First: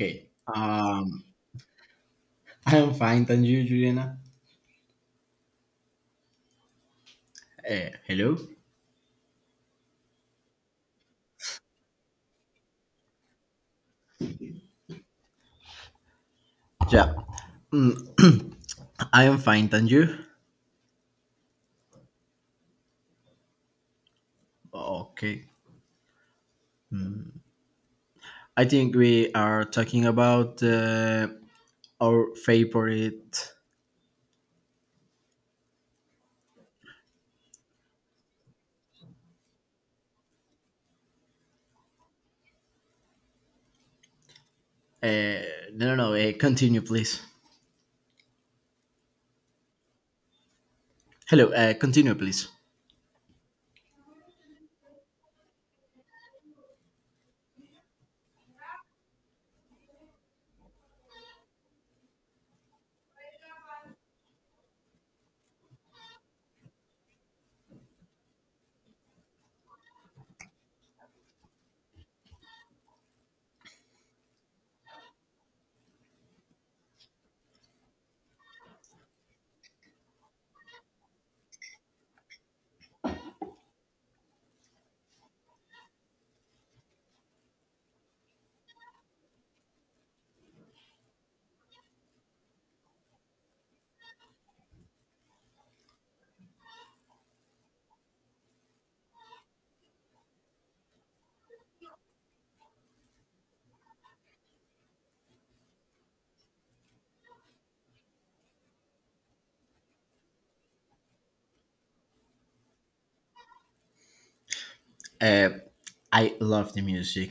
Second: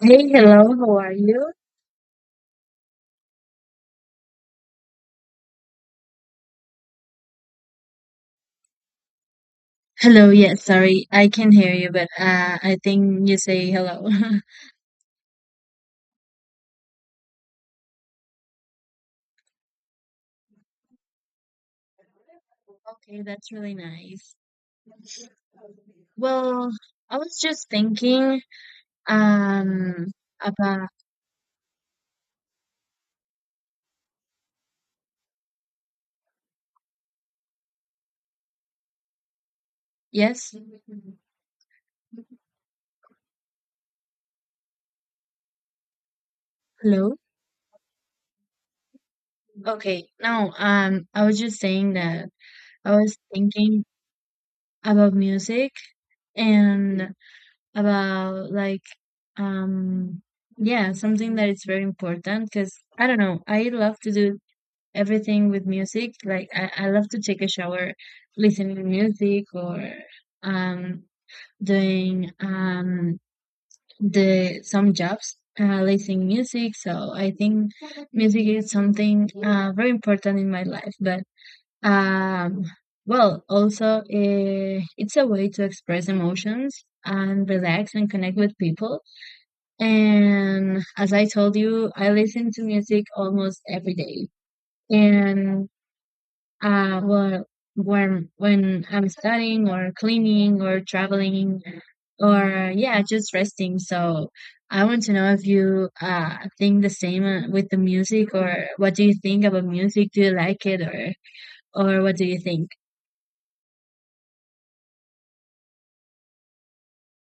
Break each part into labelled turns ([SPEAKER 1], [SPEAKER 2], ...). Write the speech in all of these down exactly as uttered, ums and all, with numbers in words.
[SPEAKER 1] Hey, hello, how are
[SPEAKER 2] Um,
[SPEAKER 1] you?
[SPEAKER 2] I'm fine, thank you, Juliana. Eh, hello.
[SPEAKER 1] Hello, yes, sorry, I can hear you, but uh, I think you say hello.
[SPEAKER 2] Yeah. Mm, I am fine, thank you.
[SPEAKER 1] Okay, that's really nice.
[SPEAKER 2] Okay.
[SPEAKER 1] Well, I was just thinking
[SPEAKER 2] I think we are talking
[SPEAKER 1] um
[SPEAKER 2] about
[SPEAKER 1] about
[SPEAKER 2] uh, our favorite.
[SPEAKER 1] yes.
[SPEAKER 2] Uh, no, no, no. Uh, continue,
[SPEAKER 1] Hello.
[SPEAKER 2] please.
[SPEAKER 1] Okay. No, um I was
[SPEAKER 2] Hello.
[SPEAKER 1] just
[SPEAKER 2] Uh,
[SPEAKER 1] saying
[SPEAKER 2] continue,
[SPEAKER 1] that
[SPEAKER 2] please.
[SPEAKER 1] I was thinking about music and about like um yeah, something that is very important because I don't know, I love to do everything with music. Like I, I love to take a shower listening to music or um doing um the some jobs uh, listening music. So I think music is something uh, very important in my life. But um well also uh, it's a way to express emotions and relax and connect with people. And as I told you, I listen to music almost every day. And uh, well, when when I'm studying or cleaning or traveling or yeah, just resting. So I want to know if you uh think the same uh, with the music or what do you think about music? Do you like it or or what do you think?
[SPEAKER 2] Uh, I love the music.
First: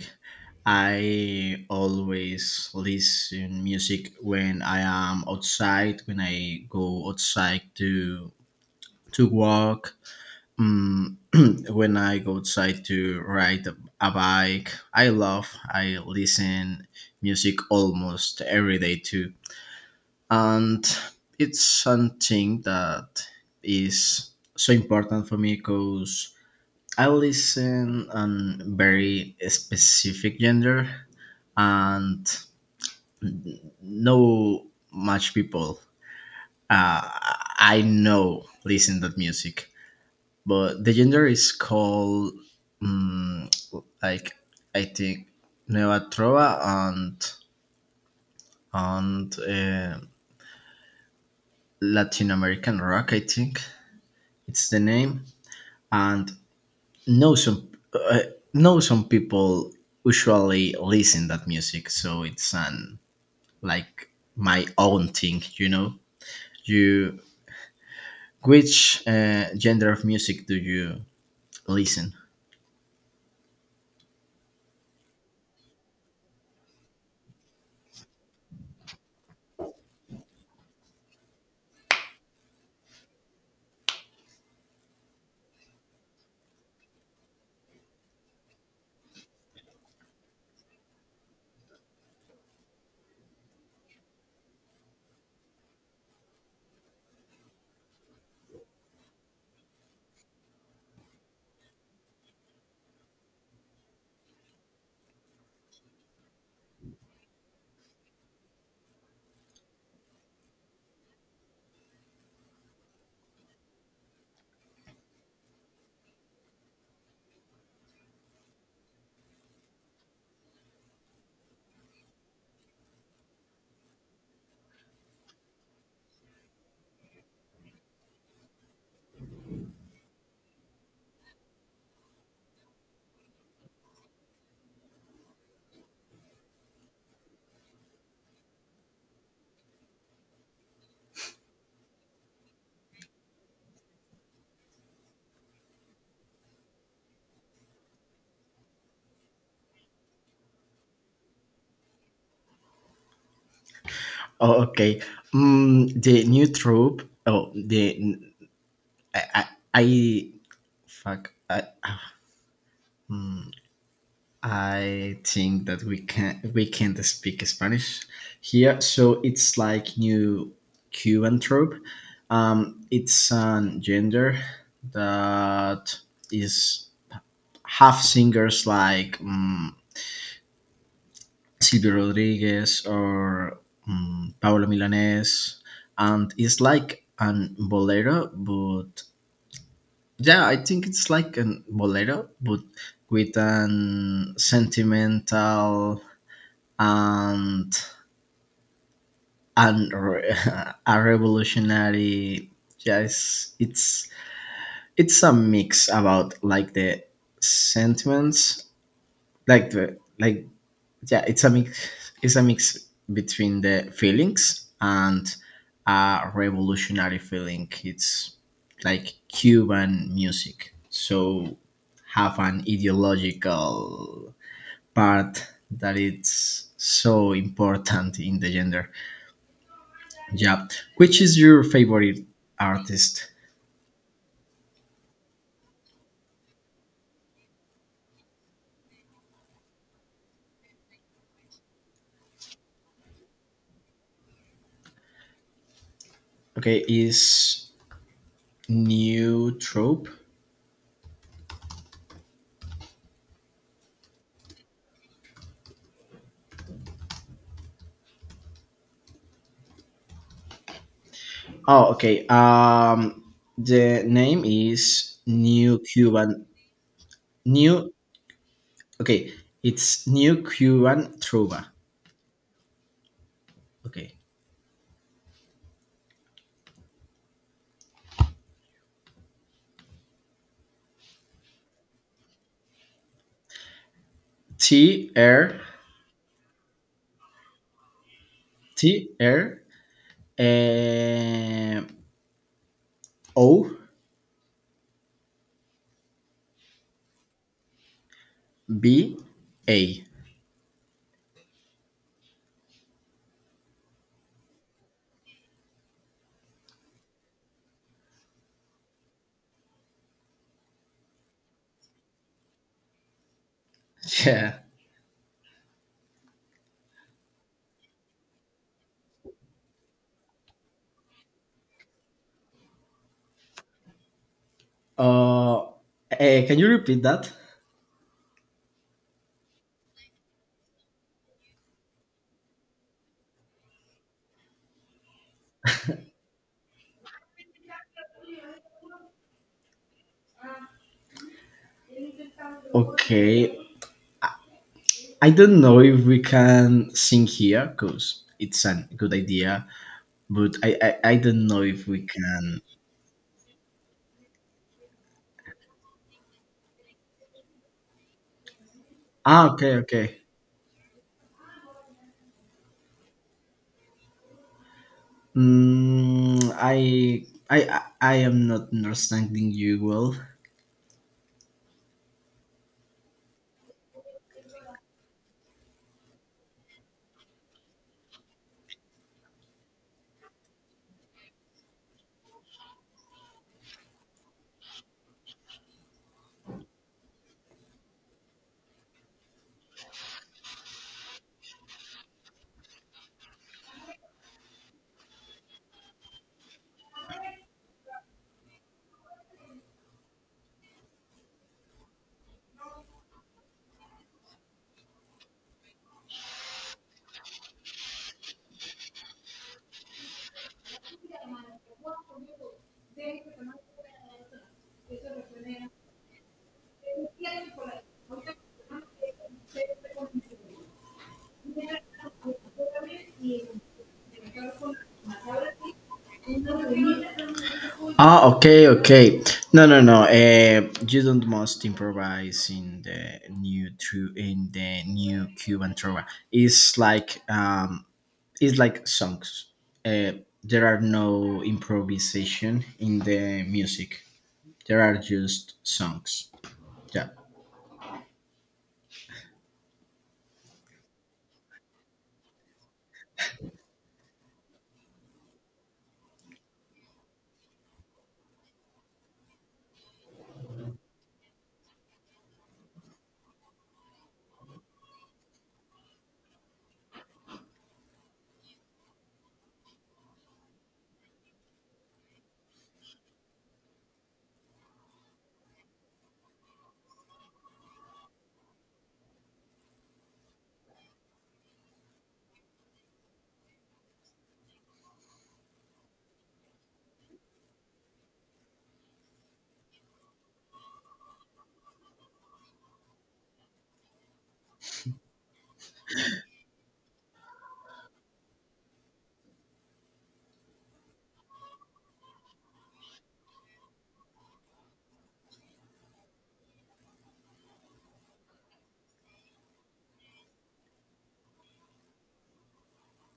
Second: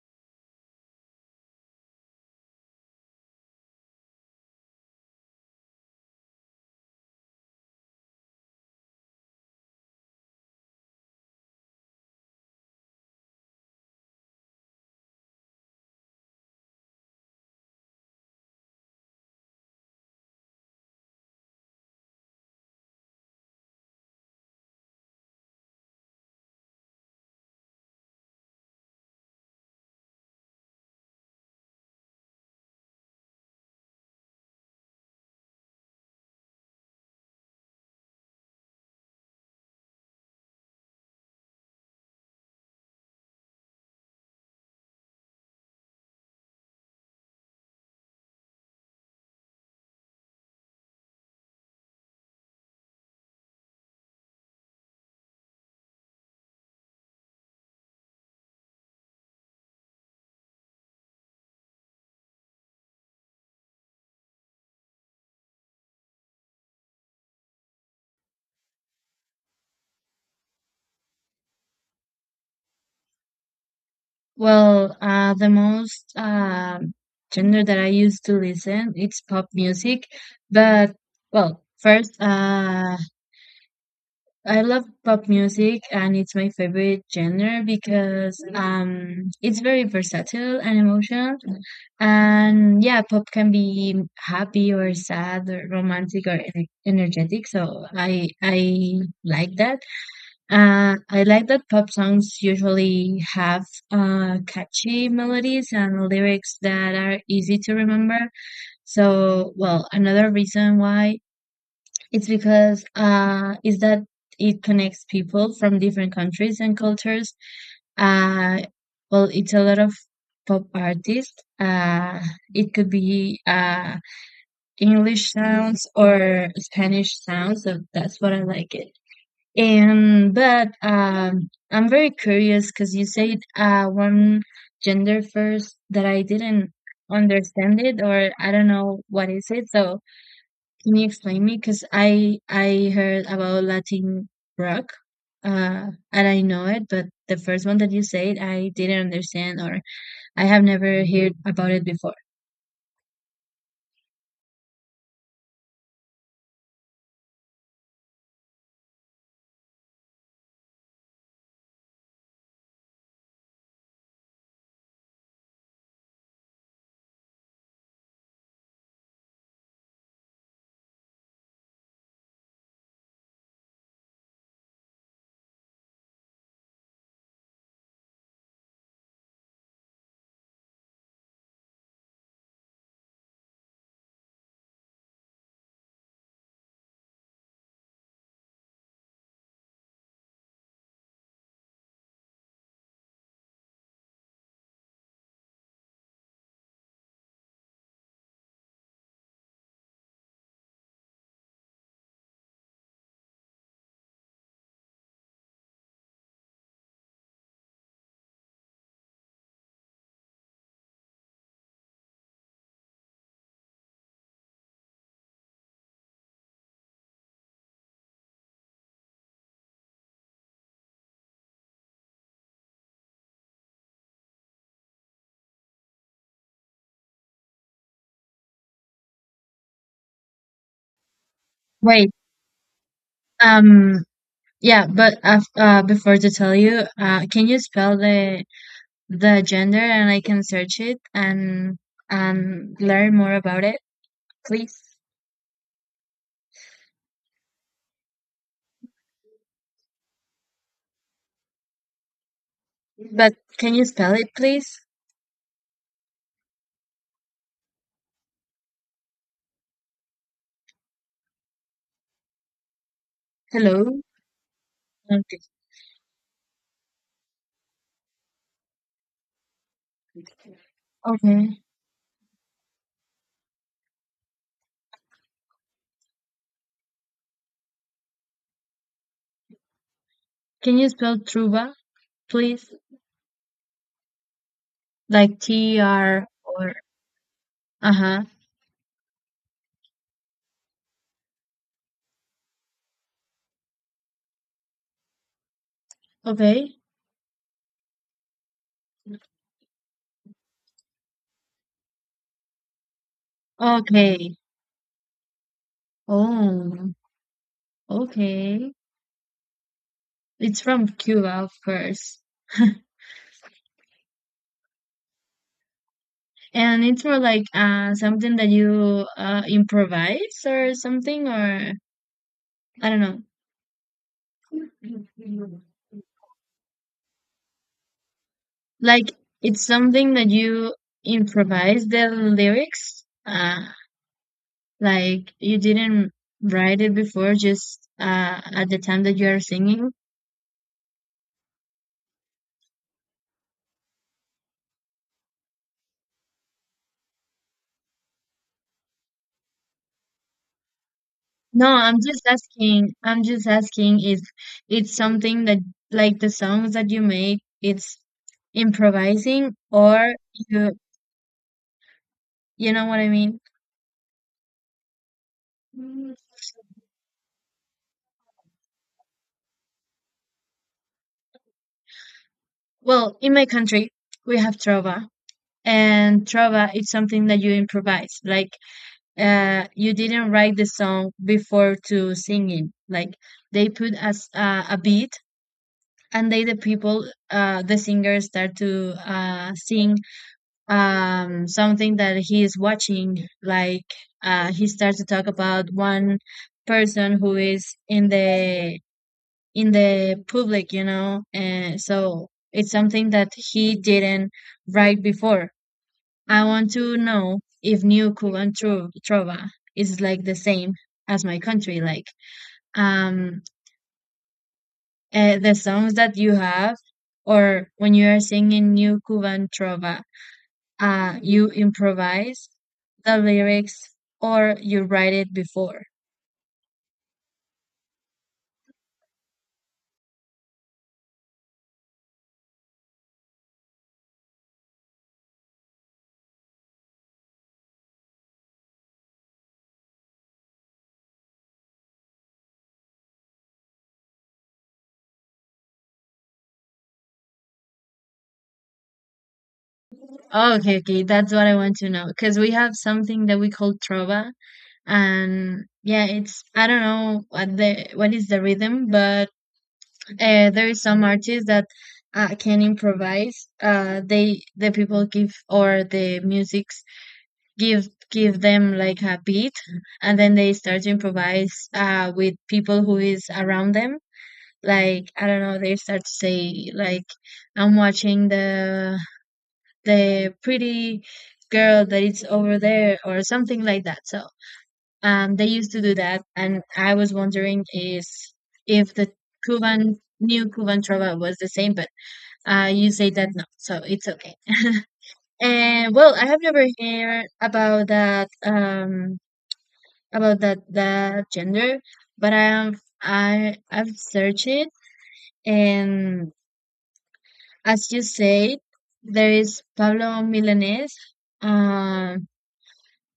[SPEAKER 2] I always listen music when I am outside, when I go outside to to walk. Mm, when I go outside to ride a a bike, I love, I listen music almost every day too. And it's something that is so important for me because I listen on very specific gender and no much people uh, I know listen that music, but the gender is called um, like I think Nueva Trova and and uh, Latin American rock. I think it's the name. And know some uh, know some people usually listen that music, so it's an like my own thing. You know, you which uh, gender of music do you listen?
[SPEAKER 1] Well, uh, the most um genre that I used to listen it's pop music, but well, first uh I love pop music and it's my favorite genre because um it's very versatile and emotional. And yeah, pop can be happy or sad or romantic or ener- energetic. So I I like that. Uh, I like that pop songs usually have uh, catchy melodies and lyrics that are easy to remember. So well, another reason why it's because uh, is that it connects people from different countries and cultures. Uh, well, it's a lot of pop artists. Uh, it could be uh, English sounds or Spanish sounds, so that's what I like it. And but um, I'm very curious because you said uh, one gender first that I didn't understand it or I don't know what is it. So can you explain me? Because I I heard about Latin rock, uh, and I know it, but the first one that you said, I didn't understand, or I have never heard about it before.
[SPEAKER 2] Oh, okay. Mm, the new troupe. Oh, the I, I I fuck. I, hmm, I think that we can we can't speak Spanish here, so it's like new Cuban trope. Um, it's a gender that is half singers like um, Silvio Rodriguez or um, Paolo Milanés, and it's like an bolero. But Yeah, I think it's like an bolero, but with an sentimental and and re- a revolutionary. Yes, it's it's a mix about like the sentiments, like the like, yeah, it's a mix it's a mix between the feelings and a revolutionary feeling. It's like Cuban music, so have an ideological part that it's so important in the gender. Yeah. Which is your
[SPEAKER 1] Wait,
[SPEAKER 2] favorite artist?
[SPEAKER 1] um, yeah, but uh, uh before to tell you, uh, can you spell the the gender, and I can search it and and learn more about it, please?
[SPEAKER 2] Okay, is new trope.
[SPEAKER 1] But can you spell it, please?
[SPEAKER 2] Oh, okay, um
[SPEAKER 1] Hello.
[SPEAKER 2] the name is
[SPEAKER 1] Okay.
[SPEAKER 2] new Cuban. New Okay, it's New Cuban
[SPEAKER 1] Okay.
[SPEAKER 2] Truba. Okay,
[SPEAKER 1] Can you spell Truba, please?
[SPEAKER 2] T
[SPEAKER 1] Like
[SPEAKER 2] R
[SPEAKER 1] T R or uh-huh.
[SPEAKER 2] T R um, O
[SPEAKER 1] Okay.
[SPEAKER 2] B A.
[SPEAKER 1] Okay. Oh, okay. It's from Cuba, of course.
[SPEAKER 2] Yeah.
[SPEAKER 1] And it's more like uh something that you uh improvise or something or I don't know.
[SPEAKER 2] Uh, eh, can you repeat that?
[SPEAKER 1] Like it's something that you improvise the lyrics. Uh like you didn't write it before just uh at the time that you are singing.
[SPEAKER 2] Okay. I I don't know if we can sing here because it's a good idea, but I, I I don't know
[SPEAKER 1] No,
[SPEAKER 2] if
[SPEAKER 1] I'm
[SPEAKER 2] we
[SPEAKER 1] just
[SPEAKER 2] can.
[SPEAKER 1] asking. I'm just asking if it's something that, like the songs that you make, it's
[SPEAKER 2] Ah,
[SPEAKER 1] improvising
[SPEAKER 2] okay,
[SPEAKER 1] or
[SPEAKER 2] okay.
[SPEAKER 1] you, you know what I mean? Mm.
[SPEAKER 2] Mm, I I I I am not understanding you well.
[SPEAKER 1] Well, in my country, we have trova, and trova is something that you improvise. Like, uh, you didn't write the song before to singing. Like, they put as uh, a beat, and they the people, uh, the singers start to uh, sing um something that he is watching like uh he starts to talk about one person who is in the in the public you know and so it's something that he didn't write before. I want to know if new Cuban tro- trova is like the same as my country, like um uh, the songs that you have or when you are singing new Cuban trova, uh, you improvise the lyrics or you write it before.
[SPEAKER 2] Ah, okay, okay. No, no, no. Uh, you don't must improvise in the new tru- in the new Cuban trova. It's like um, it's like songs. Uh, there are no improvisation in the music. There are just songs. Yeah,
[SPEAKER 1] Oh, okay, okay, that's what I want to know because we have something that we call trova, and yeah, it's I don't know what the what is the rhythm, but uh, there is some artists that uh, can improvise. Uh, they the people give or the musics give give them like a beat, and then they start to improvise uh, with people who is around them like I don't know, they start to say like I'm watching the the pretty girl that is over there or something like that. So um they used to do that and I was wondering is if the Cuban new Cuban trova was the same, but uh you say that no, so it's okay. And well, I have never heard about that um about that that gender, but I am I I've searched it and as you said, there is Pablo Milanés, um,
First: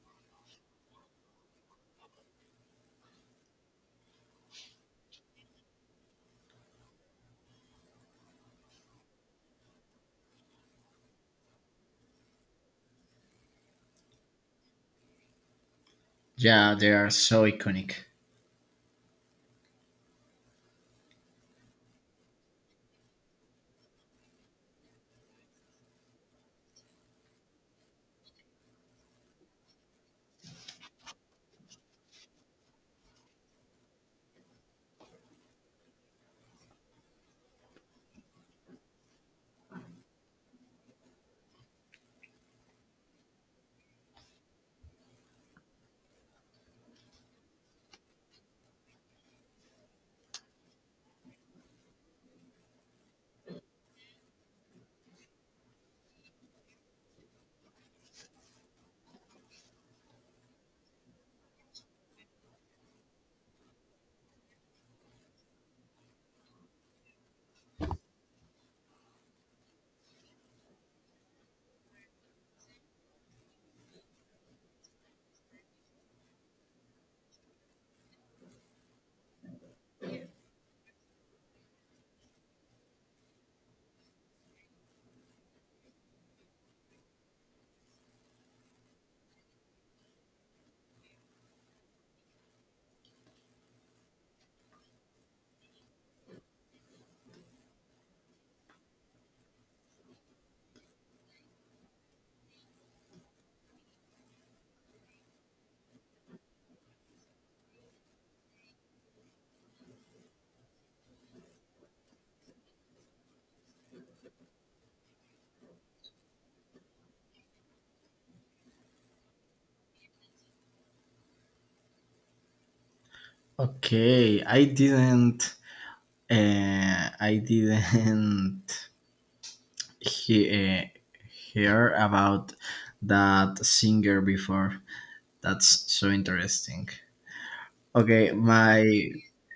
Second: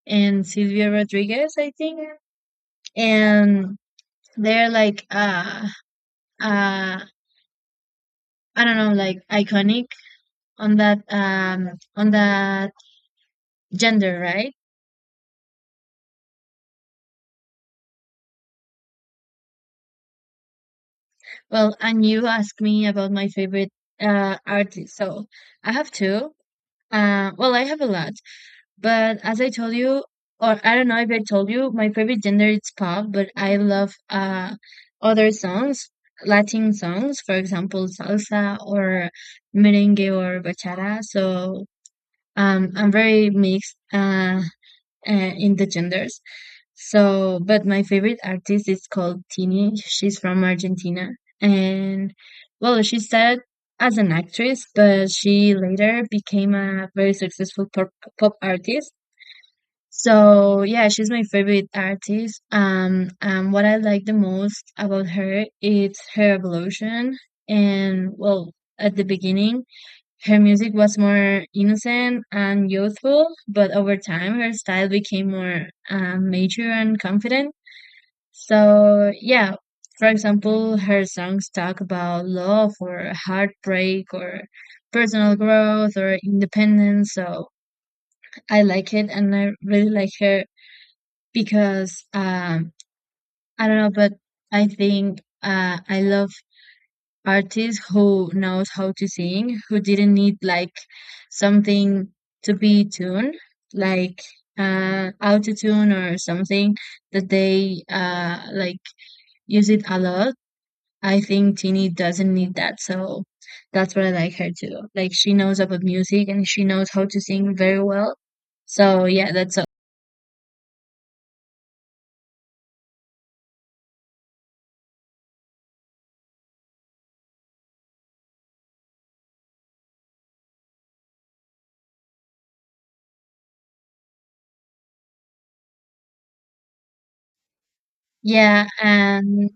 [SPEAKER 1] and Silvio Rodriguez, I think, and they're like uh, uh, I don't know, like iconic on that um, on that gender, right?
[SPEAKER 2] yeah. They are so iconic.
[SPEAKER 1] Well, and you asked me about my favorite uh, artist, so I have two. Uh, well, I have a lot, but as I told you, or I don't know if I told you, my favorite gender is pop, but I love uh other songs, Latin songs, for example, salsa or merengue or bachata. So um, I'm very mixed uh, uh in the genders. So, but my favorite artist is called Tini. She's from Argentina, and well, she started as an actress, but she later became a very successful pop, pop artist, so yeah, she's my favorite artist. Um, and what I like the most about her is her evolution. And well, at the beginning, her music was more innocent and youthful, but over time, her style became more um, mature and confident. So yeah, for example, her songs talk about love or heartbreak or personal growth or independence. So I like it, and I really like her because um, I don't know, but I think uh, I love artists who knows how to sing, who didn't need like something to be tuned, like uh, auto tune or something that they uh, like use it a lot. I think Tini doesn't need that, so that's what I like her to do. Like she knows about music and she knows how to sing very well. So yeah, that's all.
[SPEAKER 2] Okay, I didn't. Uh, I didn't he uh, hear about that singer before. That's so interesting. Okay,
[SPEAKER 1] Yeah,
[SPEAKER 2] my
[SPEAKER 1] and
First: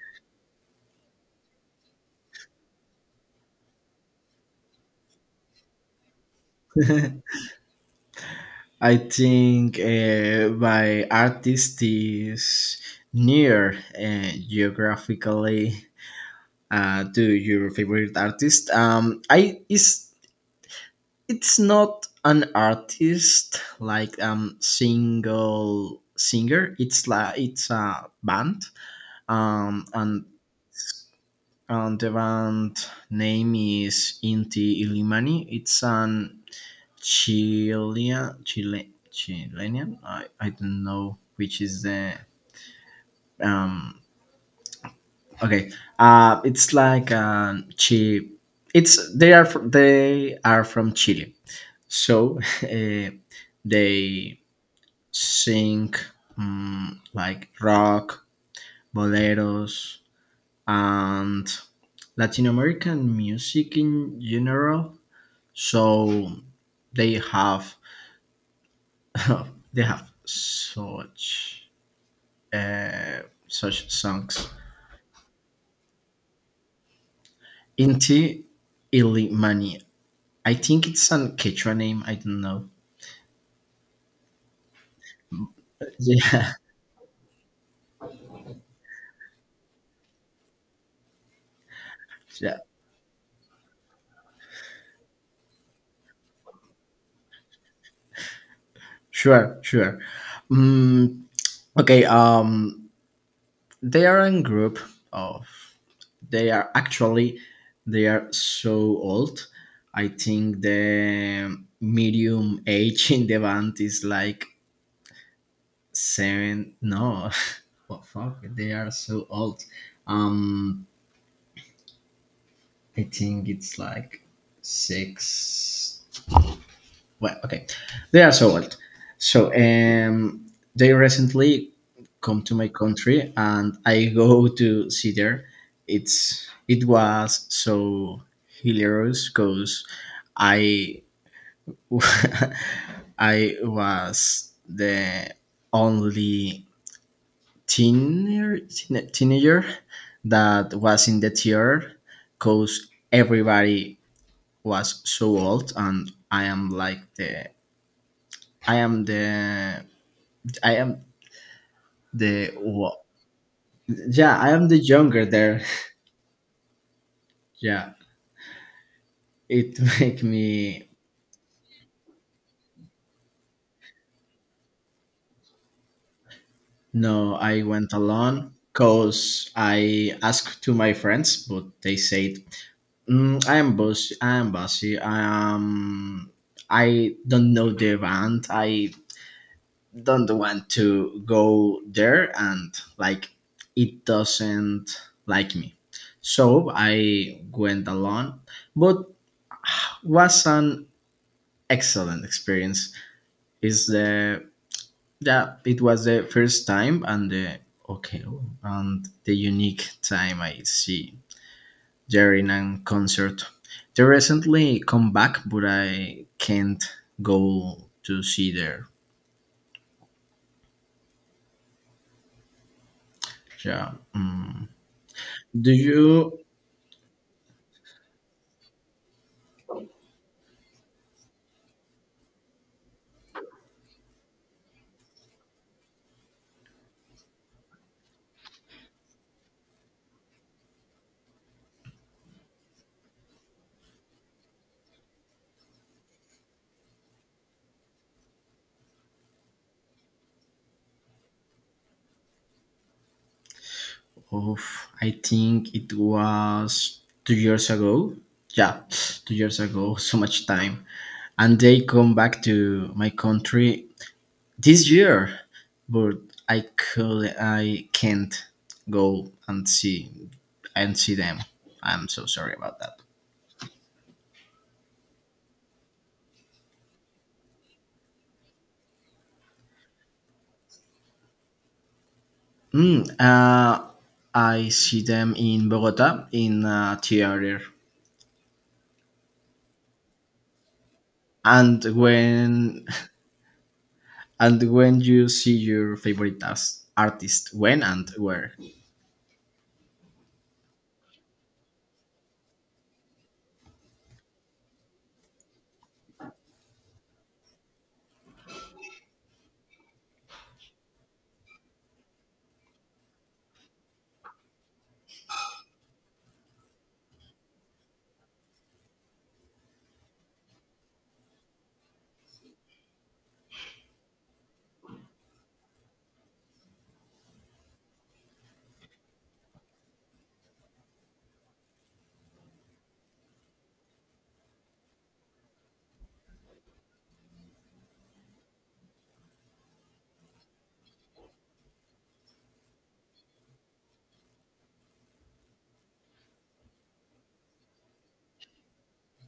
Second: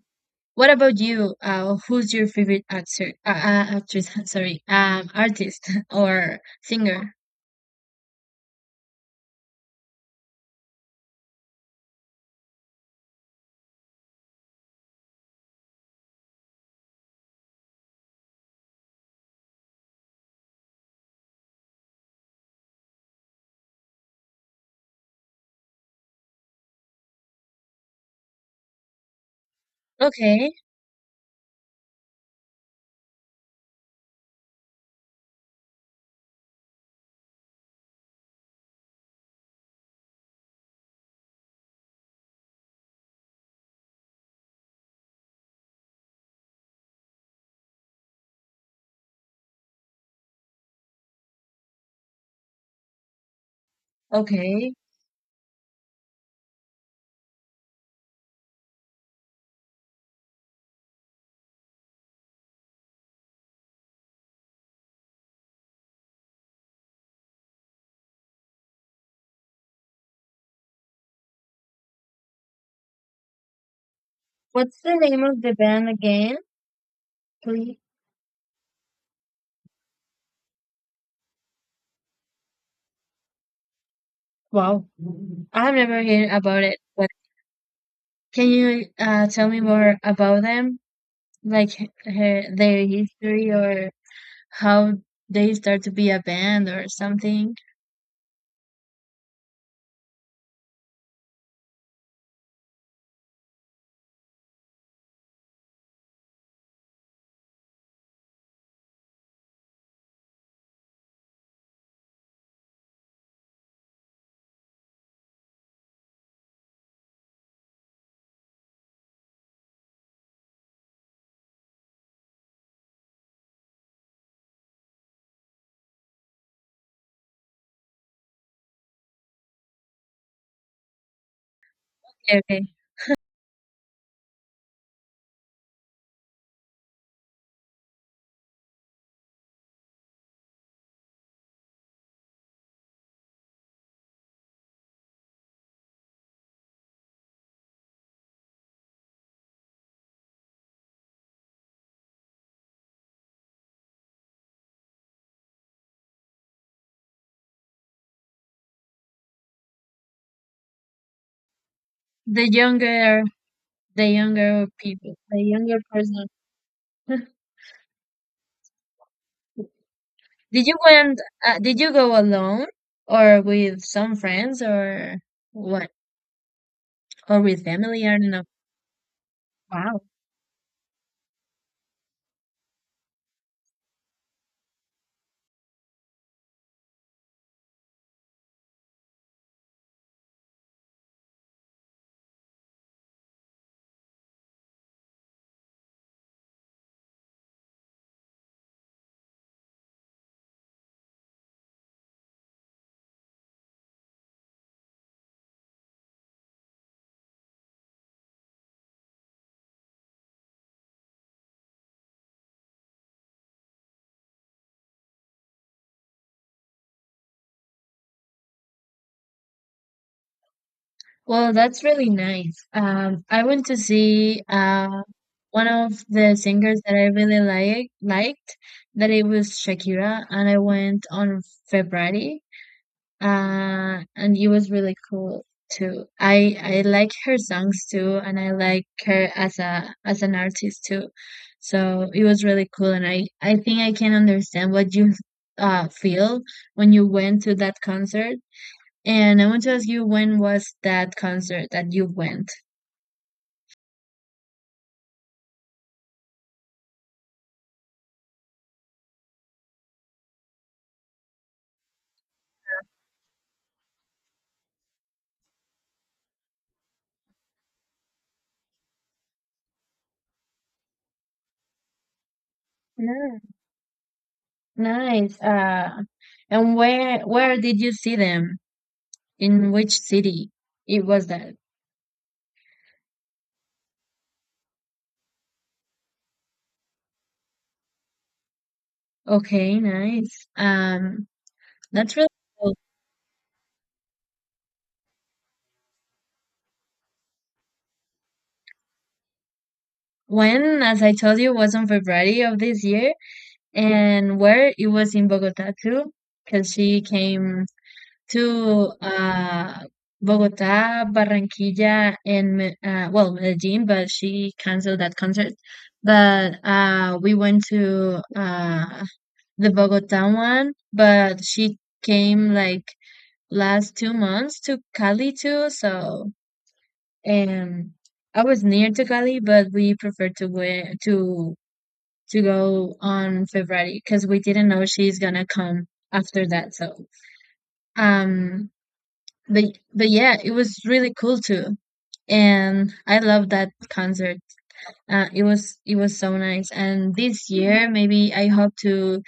[SPEAKER 1] what about you? Uh, who's your favorite actor? Uh, uh, actress? Sorry, um, artist or singer?
[SPEAKER 2] I think uh, my artist is near uh, geographically uh, to your favorite artist. Um, I is It's not an artist like um single singer. It's like it's a band. Um, and
[SPEAKER 1] Okay,
[SPEAKER 2] and the band name is Inti Illimani. It's an Chilean, Chile, Chilean. I, I don't know which is the um. Okay, uh, it's like um, chi. It's They are fr- they are from Chile, so uh, they
[SPEAKER 1] okay.
[SPEAKER 2] sing um, like rock, boleros, and Latin American music in general. So they have they have such uh, such songs.
[SPEAKER 1] What's the name of the band again, please?
[SPEAKER 2] Inti Ilimani. I think it's an Quechua name. I don't know.
[SPEAKER 1] Wow, I have never heard
[SPEAKER 2] Yeah.
[SPEAKER 1] about it. But can you uh, tell me more about them, like h- her,
[SPEAKER 2] Yeah,
[SPEAKER 1] their history or how they start to be a band or something?
[SPEAKER 2] sure, sure. Um. Okay, um they are a group of. They are actually they are so old. I think the medium age in the band is like seven? No, what fuck? They are so old. Um, I think it's like six. Well, okay, they are so old. So um, they recently
[SPEAKER 1] Okay,
[SPEAKER 2] come to
[SPEAKER 1] okay.
[SPEAKER 2] my country, and I go to see there. It's it was so hilarious because I I was the only teenager, teen- teenager that was in the theater because everybody was so old, and I am like the, I am the, I am
[SPEAKER 1] The
[SPEAKER 2] the wa-
[SPEAKER 1] younger, the
[SPEAKER 2] Yeah, I
[SPEAKER 1] younger
[SPEAKER 2] am the
[SPEAKER 1] people,
[SPEAKER 2] younger
[SPEAKER 1] the
[SPEAKER 2] there.
[SPEAKER 1] younger person.
[SPEAKER 2] Yeah, it make
[SPEAKER 1] Did you
[SPEAKER 2] me.
[SPEAKER 1] went? Uh, did you go alone or with some friends or what?
[SPEAKER 2] No,
[SPEAKER 1] Or
[SPEAKER 2] I
[SPEAKER 1] with
[SPEAKER 2] went
[SPEAKER 1] family? I don't know.
[SPEAKER 2] alone because
[SPEAKER 1] Wow.
[SPEAKER 2] I asked to my friends, but they said, mm, I am bossy, I am bossy, I am. I don't know the band. I don't want to go there, and like it doesn't like me. So I went alone, but was an excellent experience. Is the, yeah, it was the first time and the, okay, and the unique time I see during a concert. They recently come back, but I can't go to see there.
[SPEAKER 1] Well, that's really nice. Um, I went to
[SPEAKER 2] Yeah.
[SPEAKER 1] see
[SPEAKER 2] mm.
[SPEAKER 1] uh one
[SPEAKER 2] Do
[SPEAKER 1] of the
[SPEAKER 2] you?
[SPEAKER 1] singers that I really like liked. That it was Shakira, and I went on February. uh, and it was really cool too. I I like her songs too, and I like her as a as an artist too. So it was really cool, and I I think I can understand what you uh feel when you went to that concert. And I want to ask you, when was that concert that you went?
[SPEAKER 2] Oof, I think it was two years ago. Yeah, two years ago, so much time. And they come back to my country this year, but I could, I can't go and see and see them. I'm so sorry about that.
[SPEAKER 1] Yeah. Nice. Uh, and where where did you see them? In which city? It was that.
[SPEAKER 2] Mm, uh, I see them in Bogota in a theater.
[SPEAKER 1] Okay, nice. Um,
[SPEAKER 2] And
[SPEAKER 1] that's really cool.
[SPEAKER 2] when and when you see your favorite as- artist, when and where?
[SPEAKER 1] When, as I told you, was on February of this year, and where it was in Bogota too, because she came to uh, Bogota, Barranquilla, and Me- uh, well, Medellin, but she canceled that concert. But uh, we went to uh, the Bogota one, but she came like last two months to Cali too, so um. I was near to Cali, but we preferred to go to to go on February because we didn't know she's gonna come after that. So, um, but but yeah, it was really cool too, and I love that concert. Uh, it was it was so nice. And this year, maybe I hope to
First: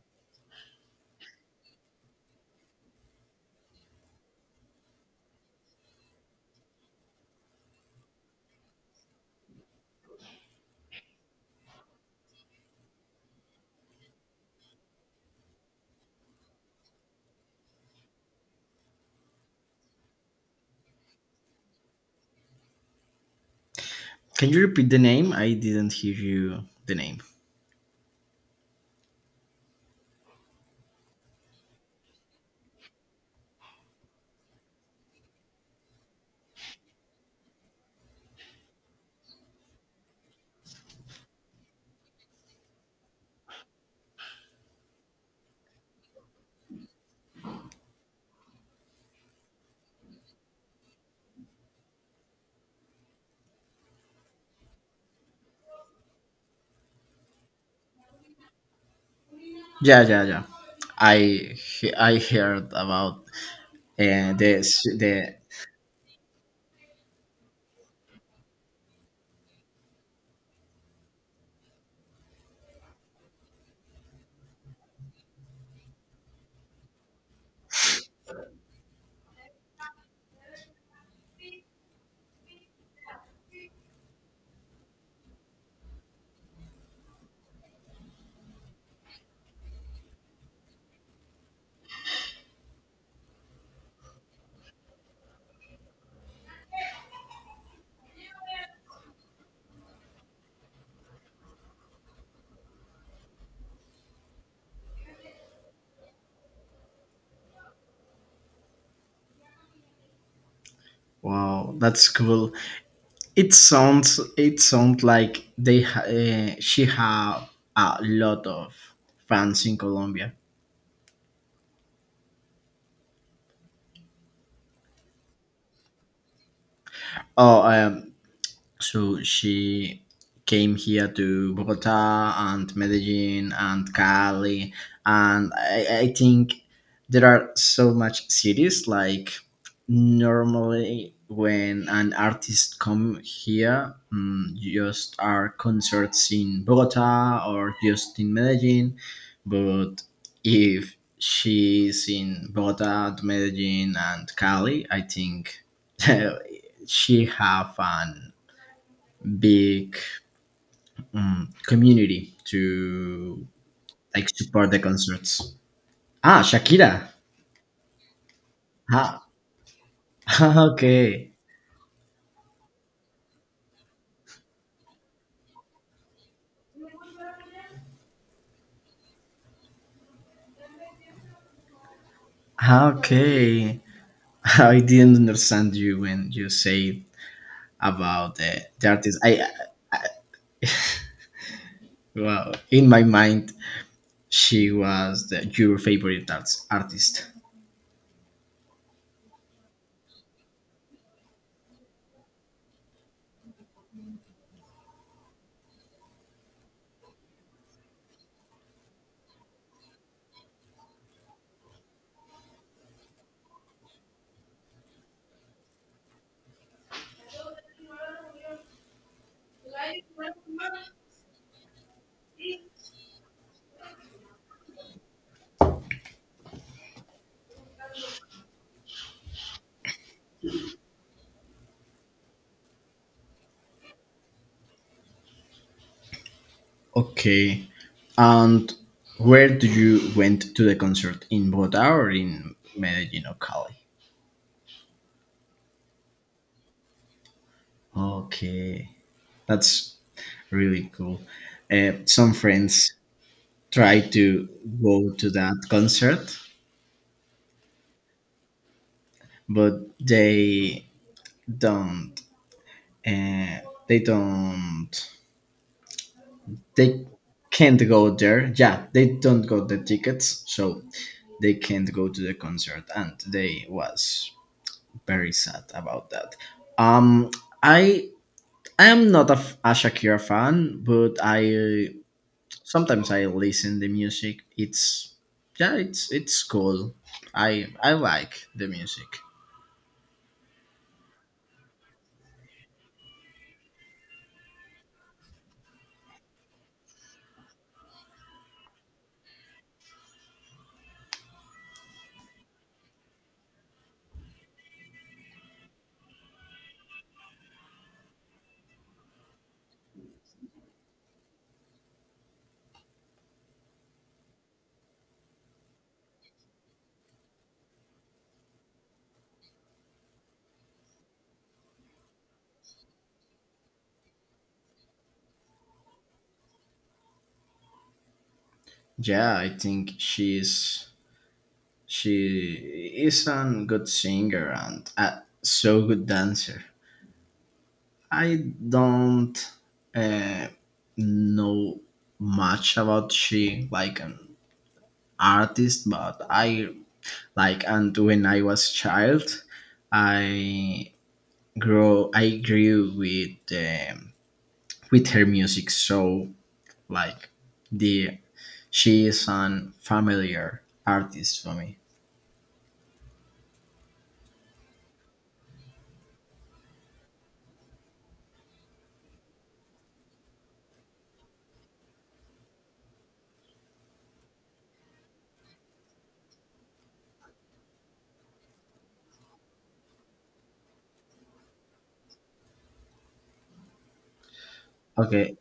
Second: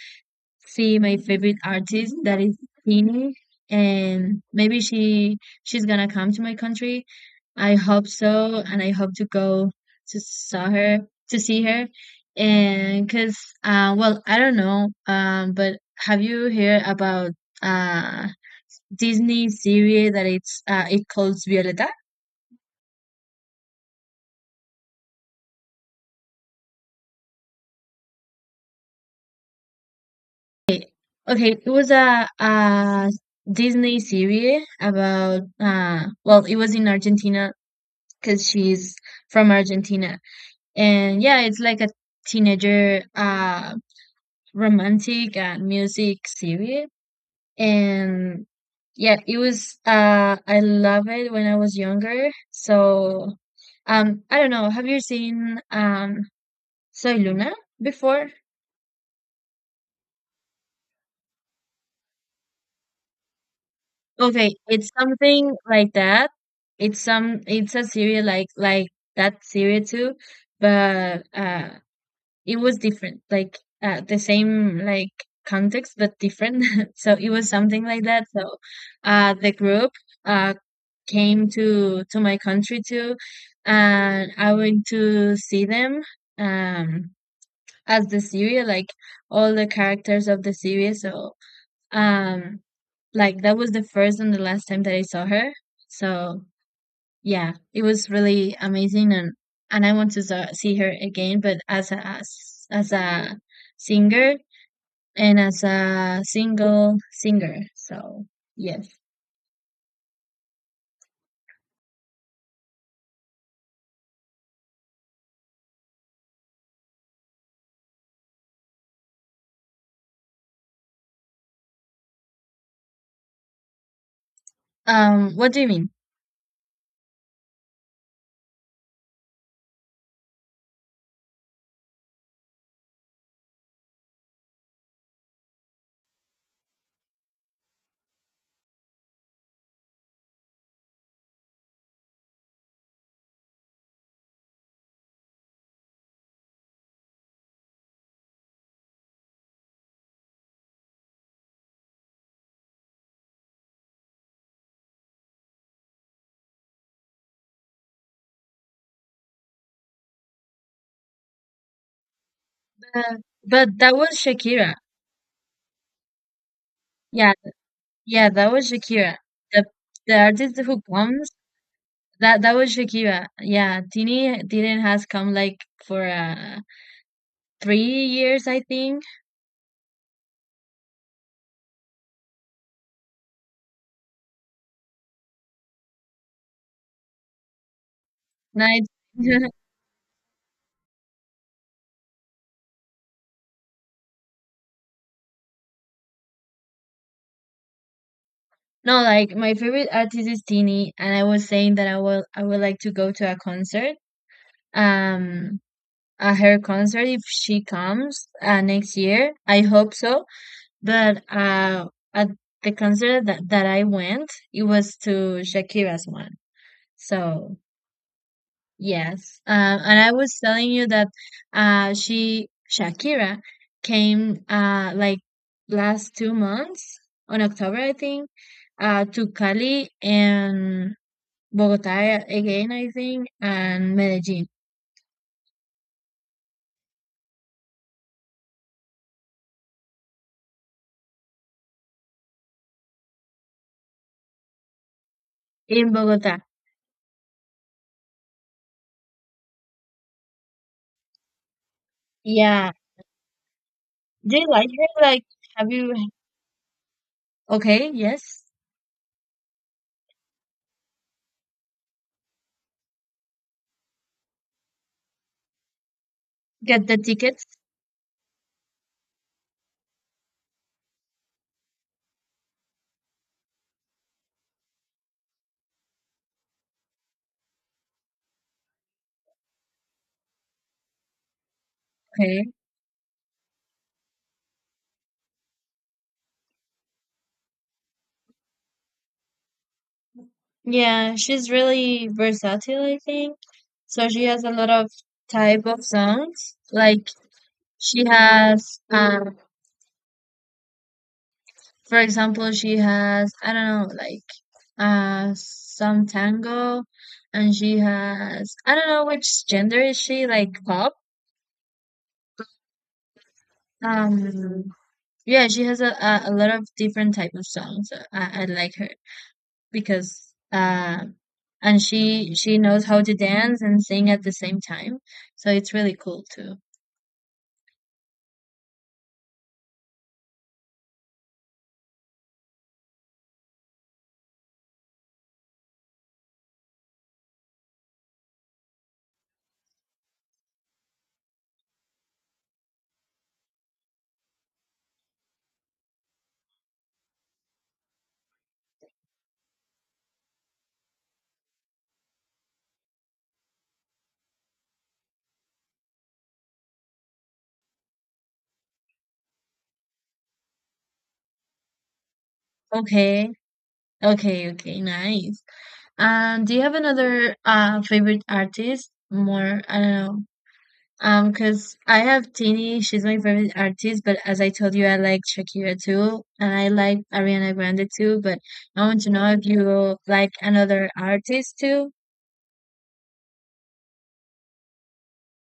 [SPEAKER 1] see my favorite artist that is Tini and maybe she she's gonna come to my country. I hope so and I hope to go to saw her to see her, and cuz uh well I don't know um but have you heard about uh Disney series that it's uh it calls Violeta?
[SPEAKER 2] Can you repeat the name? I didn't hear you. The name.
[SPEAKER 1] Okay, okay, it was a, a Disney series about uh well, it was in Argentina because she's from Argentina. And yeah, it's like a teenager uh romantic and music series. And yeah, it was uh I love it when I was younger. So um I don't know, have you seen um Soy Luna before?
[SPEAKER 2] Yeah, yeah, yeah. I he- I heard about uh,
[SPEAKER 1] Okay,
[SPEAKER 2] the s-
[SPEAKER 1] it's
[SPEAKER 2] the.
[SPEAKER 1] something like that. It's some it's a series like like that series too, but uh it was different, like uh, the same like context but different. So it was something like that. So uh, the group uh, came to to my country too, and I went to see them, um, as the series, like all the characters of the series. So um, like that was the first and the last time that I saw her. So yeah, it was really amazing, and and I want to sa- see her again, but as a as, as a singer and as a single singer. So, yes.
[SPEAKER 2] Wow, that's cool. It sounds, it sounds like they ha- uh, she have a lot of fans in Colombia.
[SPEAKER 1] Um, what do you mean?
[SPEAKER 2] Oh, um, so she came here to Bogota and Medellin and Cali, and I, I think there are so much cities like normally when an artist come here. Mm, just are concerts in Bogota or just in Medellin, but if she's in Bogota, Medellin, and Cali, I think she have an big um, community
[SPEAKER 1] Uh,
[SPEAKER 2] to
[SPEAKER 1] but that was
[SPEAKER 2] like support
[SPEAKER 1] Shakira.
[SPEAKER 2] the concerts. Ah, Shakira.
[SPEAKER 1] Yeah, yeah, that was Shakira.
[SPEAKER 2] Ah,
[SPEAKER 1] The the artist who comes,
[SPEAKER 2] okay.
[SPEAKER 1] that that was Shakira. Yeah, Tini didn't has come like for uh three years, I think.
[SPEAKER 2] Ah, okay. I didn't understand you when you say about the,
[SPEAKER 1] Nine.
[SPEAKER 2] the artist. I, well, in my mind, she was the, your favorite arts, artist.
[SPEAKER 1] No, like my favorite artist is Tini, and I was saying that I will I would like to go to a concert. Um, a her concert if she comes uh, next year. I hope so. But uh, at the concert that, that I went, it was to Shakira's one. So yes, um, and I was telling you that uh, she Shakira came uh like last two months, on October, I think, uh to Cali and Bogota again, I think, and Medellin
[SPEAKER 2] Okay. And where do you went to the concert, in Bogota or in Medellin or Cali?
[SPEAKER 1] in Bogota.
[SPEAKER 2] Okay, that's really cool. Uh, some
[SPEAKER 1] Yeah.
[SPEAKER 2] friends try
[SPEAKER 1] Do you
[SPEAKER 2] to
[SPEAKER 1] like her?
[SPEAKER 2] go
[SPEAKER 1] Like,
[SPEAKER 2] to that
[SPEAKER 1] have you?
[SPEAKER 2] concert,
[SPEAKER 1] Okay, yes.
[SPEAKER 2] but they don't. Uh, they don't.
[SPEAKER 1] Get the
[SPEAKER 2] They
[SPEAKER 1] tickets.
[SPEAKER 2] can't go there. Yeah, they don't got the tickets, so they can't go to the concert, and they was very sad about that. Um, I I am not a, f- a Shakira fan, but I
[SPEAKER 1] Okay.
[SPEAKER 2] sometimes I listen the music. It's, yeah, it's it's cool. I I like the music.
[SPEAKER 1] Yeah, she's really versatile, I think. So she has a lot of type of songs. Like she has, um, for example, she has I don't know, like uh some tango, and she has I don't know which gender is she, like pop. Um, Yeah, she has a, a, a lot of different type of songs. I, I like her because uh, and she she knows how to dance and sing at the same time. So it's really cool too.
[SPEAKER 2] Yeah, I think she's she is a good singer and a so good dancer. I don't uh, know much about she like an artist, but I like and when I was child, I grow I grew with. Um, with her music, so like the, she is an familiar artist for me.
[SPEAKER 1] Okay. Okay, okay, nice. Um, do you have another uh favorite artist? More, I don't know. Um, because I have Tini, she's my favorite artist, but as I told you, I like Shakira too, and I like Ariana Grande too, but I want to know if you like another artist too.
[SPEAKER 2] Okay,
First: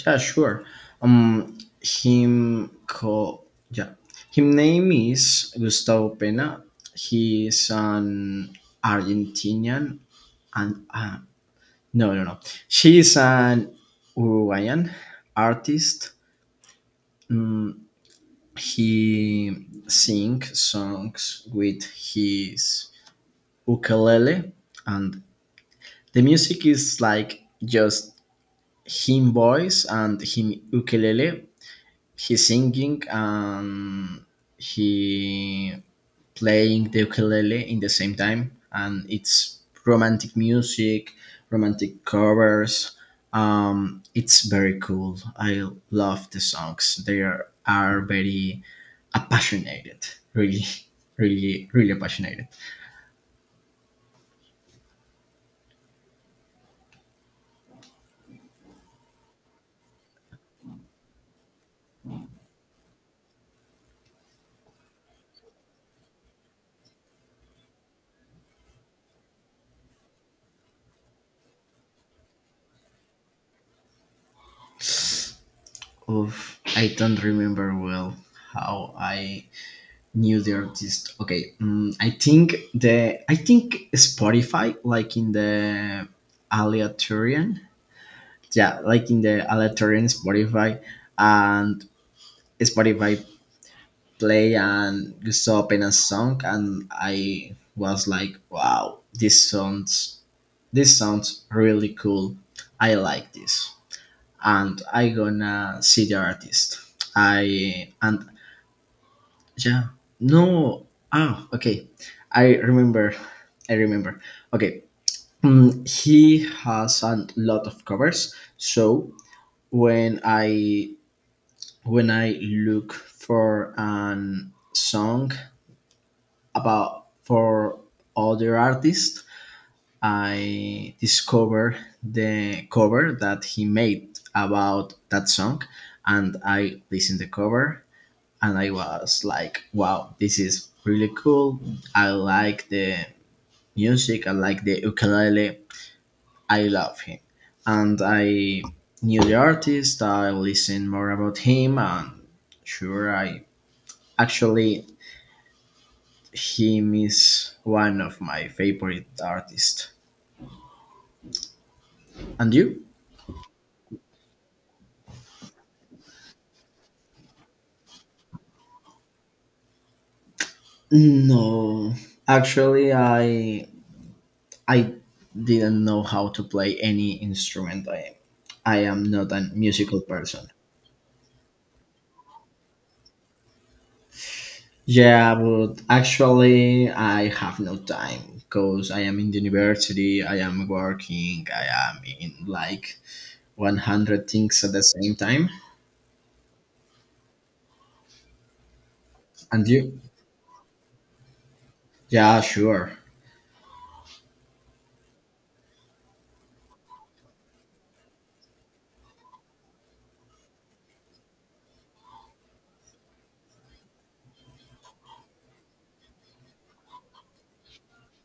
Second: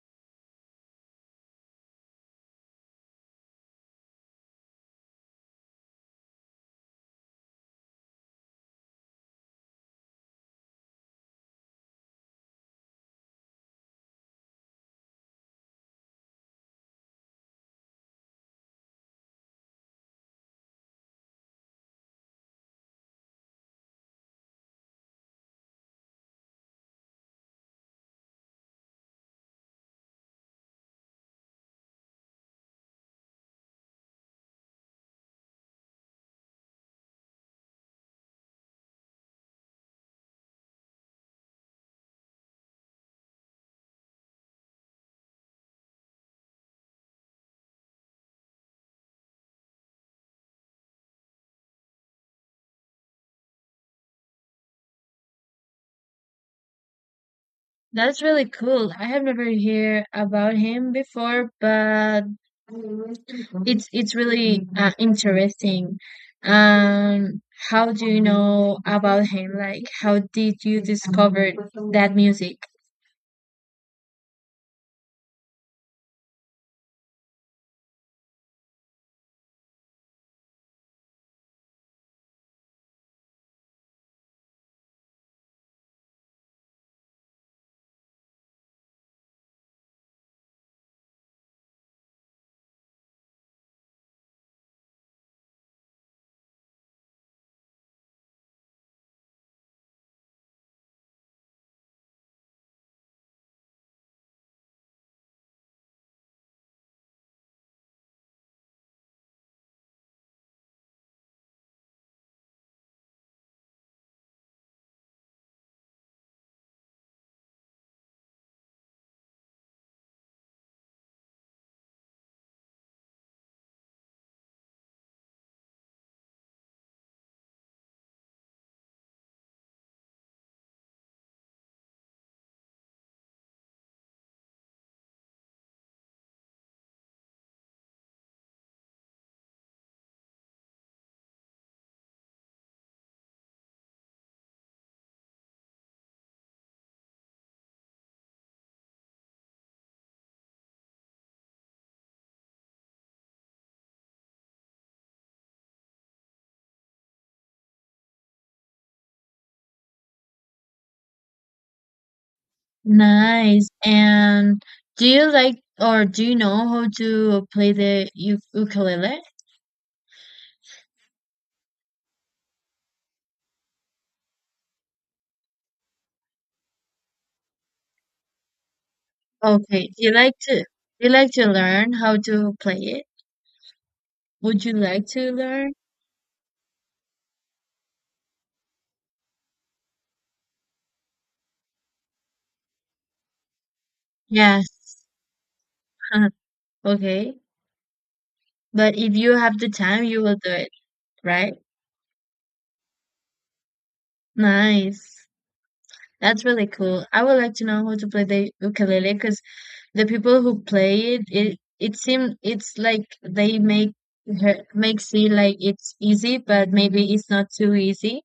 [SPEAKER 2] yeah, sure. Um him call. Yeah, his name is Gustavo Pena. He is an Argentinian and uh, no, no, no, she is an Uruguayan artist. Um, he sings songs with his ukulele. And the music is like just him voice and him ukulele. He's singing and he playing the ukulele in the same time, and it's romantic music, romantic covers. Um, it's very cool. I love the songs. They are, are very passionate, really, really, really passionate.
[SPEAKER 1] That's really cool. I have never heard about him before, but it's it's really uh, interesting. Um, how do you know about him? Like, how did you discover that music?
[SPEAKER 2] Oof, I don't remember well how I new the artist. Okay, mm, I think the, I think Spotify, like in the aleatorian, yeah, like in the aleatorian Spotify, and Spotify play and just open a song, and I was like, wow, this sounds, this sounds really cool. I like this, and I gonna see the artist. I and. Yeah. No. Ah, okay. I remember. I remember. Okay. Mm, he has a lot of covers. So when I, when I look for an song about for other artists, I discover the cover that he made about that song, and I listen the cover, and I was like, wow, this is really cool. I like the music, I like the ukulele, I love him. And I knew the artist, I listened more about him, and sure, I, actually, him is one of my favorite artists. And you?
[SPEAKER 1] Nice. And do you like or do you know how to play the u- ukulele?
[SPEAKER 2] No, actually, I I didn't know how to play any instrument. I I am not a
[SPEAKER 1] Okay. Do
[SPEAKER 2] musical
[SPEAKER 1] you like
[SPEAKER 2] person.
[SPEAKER 1] to do you like to learn how to play it? Would you like to
[SPEAKER 2] Yeah,
[SPEAKER 1] learn?
[SPEAKER 2] but actually, I have no time because I am in the university, I am working, I am in like one hundred things at the
[SPEAKER 1] Yes.
[SPEAKER 2] same time.
[SPEAKER 1] Okay. But if you have
[SPEAKER 2] And
[SPEAKER 1] the
[SPEAKER 2] you?
[SPEAKER 1] time, you will do it, right?
[SPEAKER 2] Yeah, sure.
[SPEAKER 1] Nice. That's really cool. I would like to know how to play the ukulele because the people who play it, it it seem it's like they make her makes see like it's easy, but maybe it's not too easy.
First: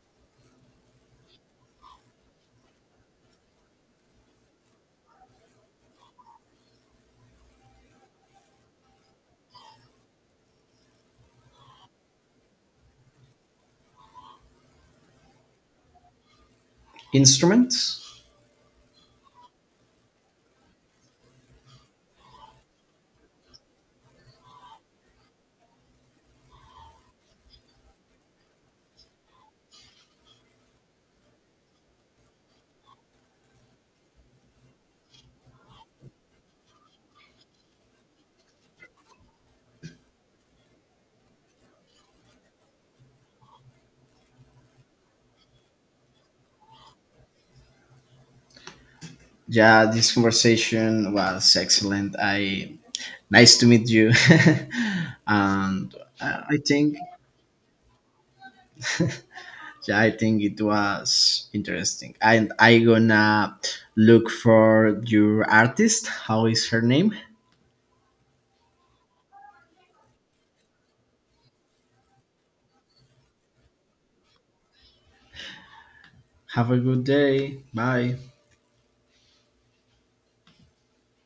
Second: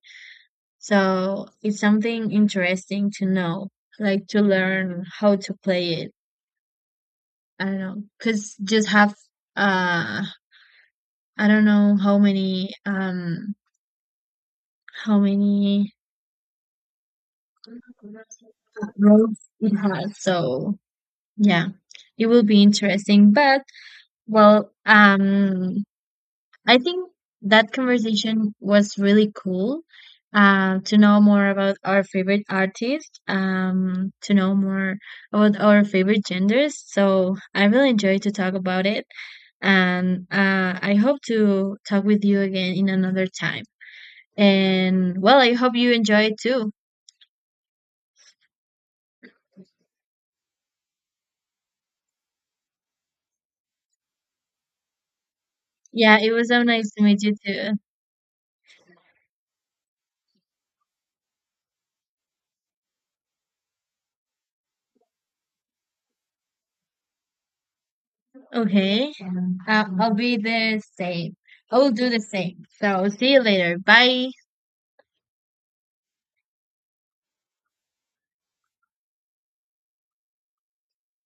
[SPEAKER 1] So it's something interesting to know, like to learn how to play it. I don't know, because just have uh I don't know how many um how many
[SPEAKER 2] Instruments?
[SPEAKER 1] growth it has. So yeah, it will be interesting. But well, um, I think that conversation was really cool. Uh, to know more about our favorite artists, um, to know more about our favorite genders. So I really enjoyed to talk about it, and uh, I hope to talk with you again in another time. And well, I hope you enjoy it too.
[SPEAKER 2] Yeah, this conversation was excellent. I nice to meet you. And
[SPEAKER 1] Yeah, it
[SPEAKER 2] uh,
[SPEAKER 1] was
[SPEAKER 2] I
[SPEAKER 1] so nice
[SPEAKER 2] think,
[SPEAKER 1] to meet you too.
[SPEAKER 2] yeah, I think it was interesting. And I gonna look for your artist. How is her name?
[SPEAKER 1] Okay. Uh, I'll be the same. I will do the same. So see you later. Bye.
[SPEAKER 2] Have a good day. Bye.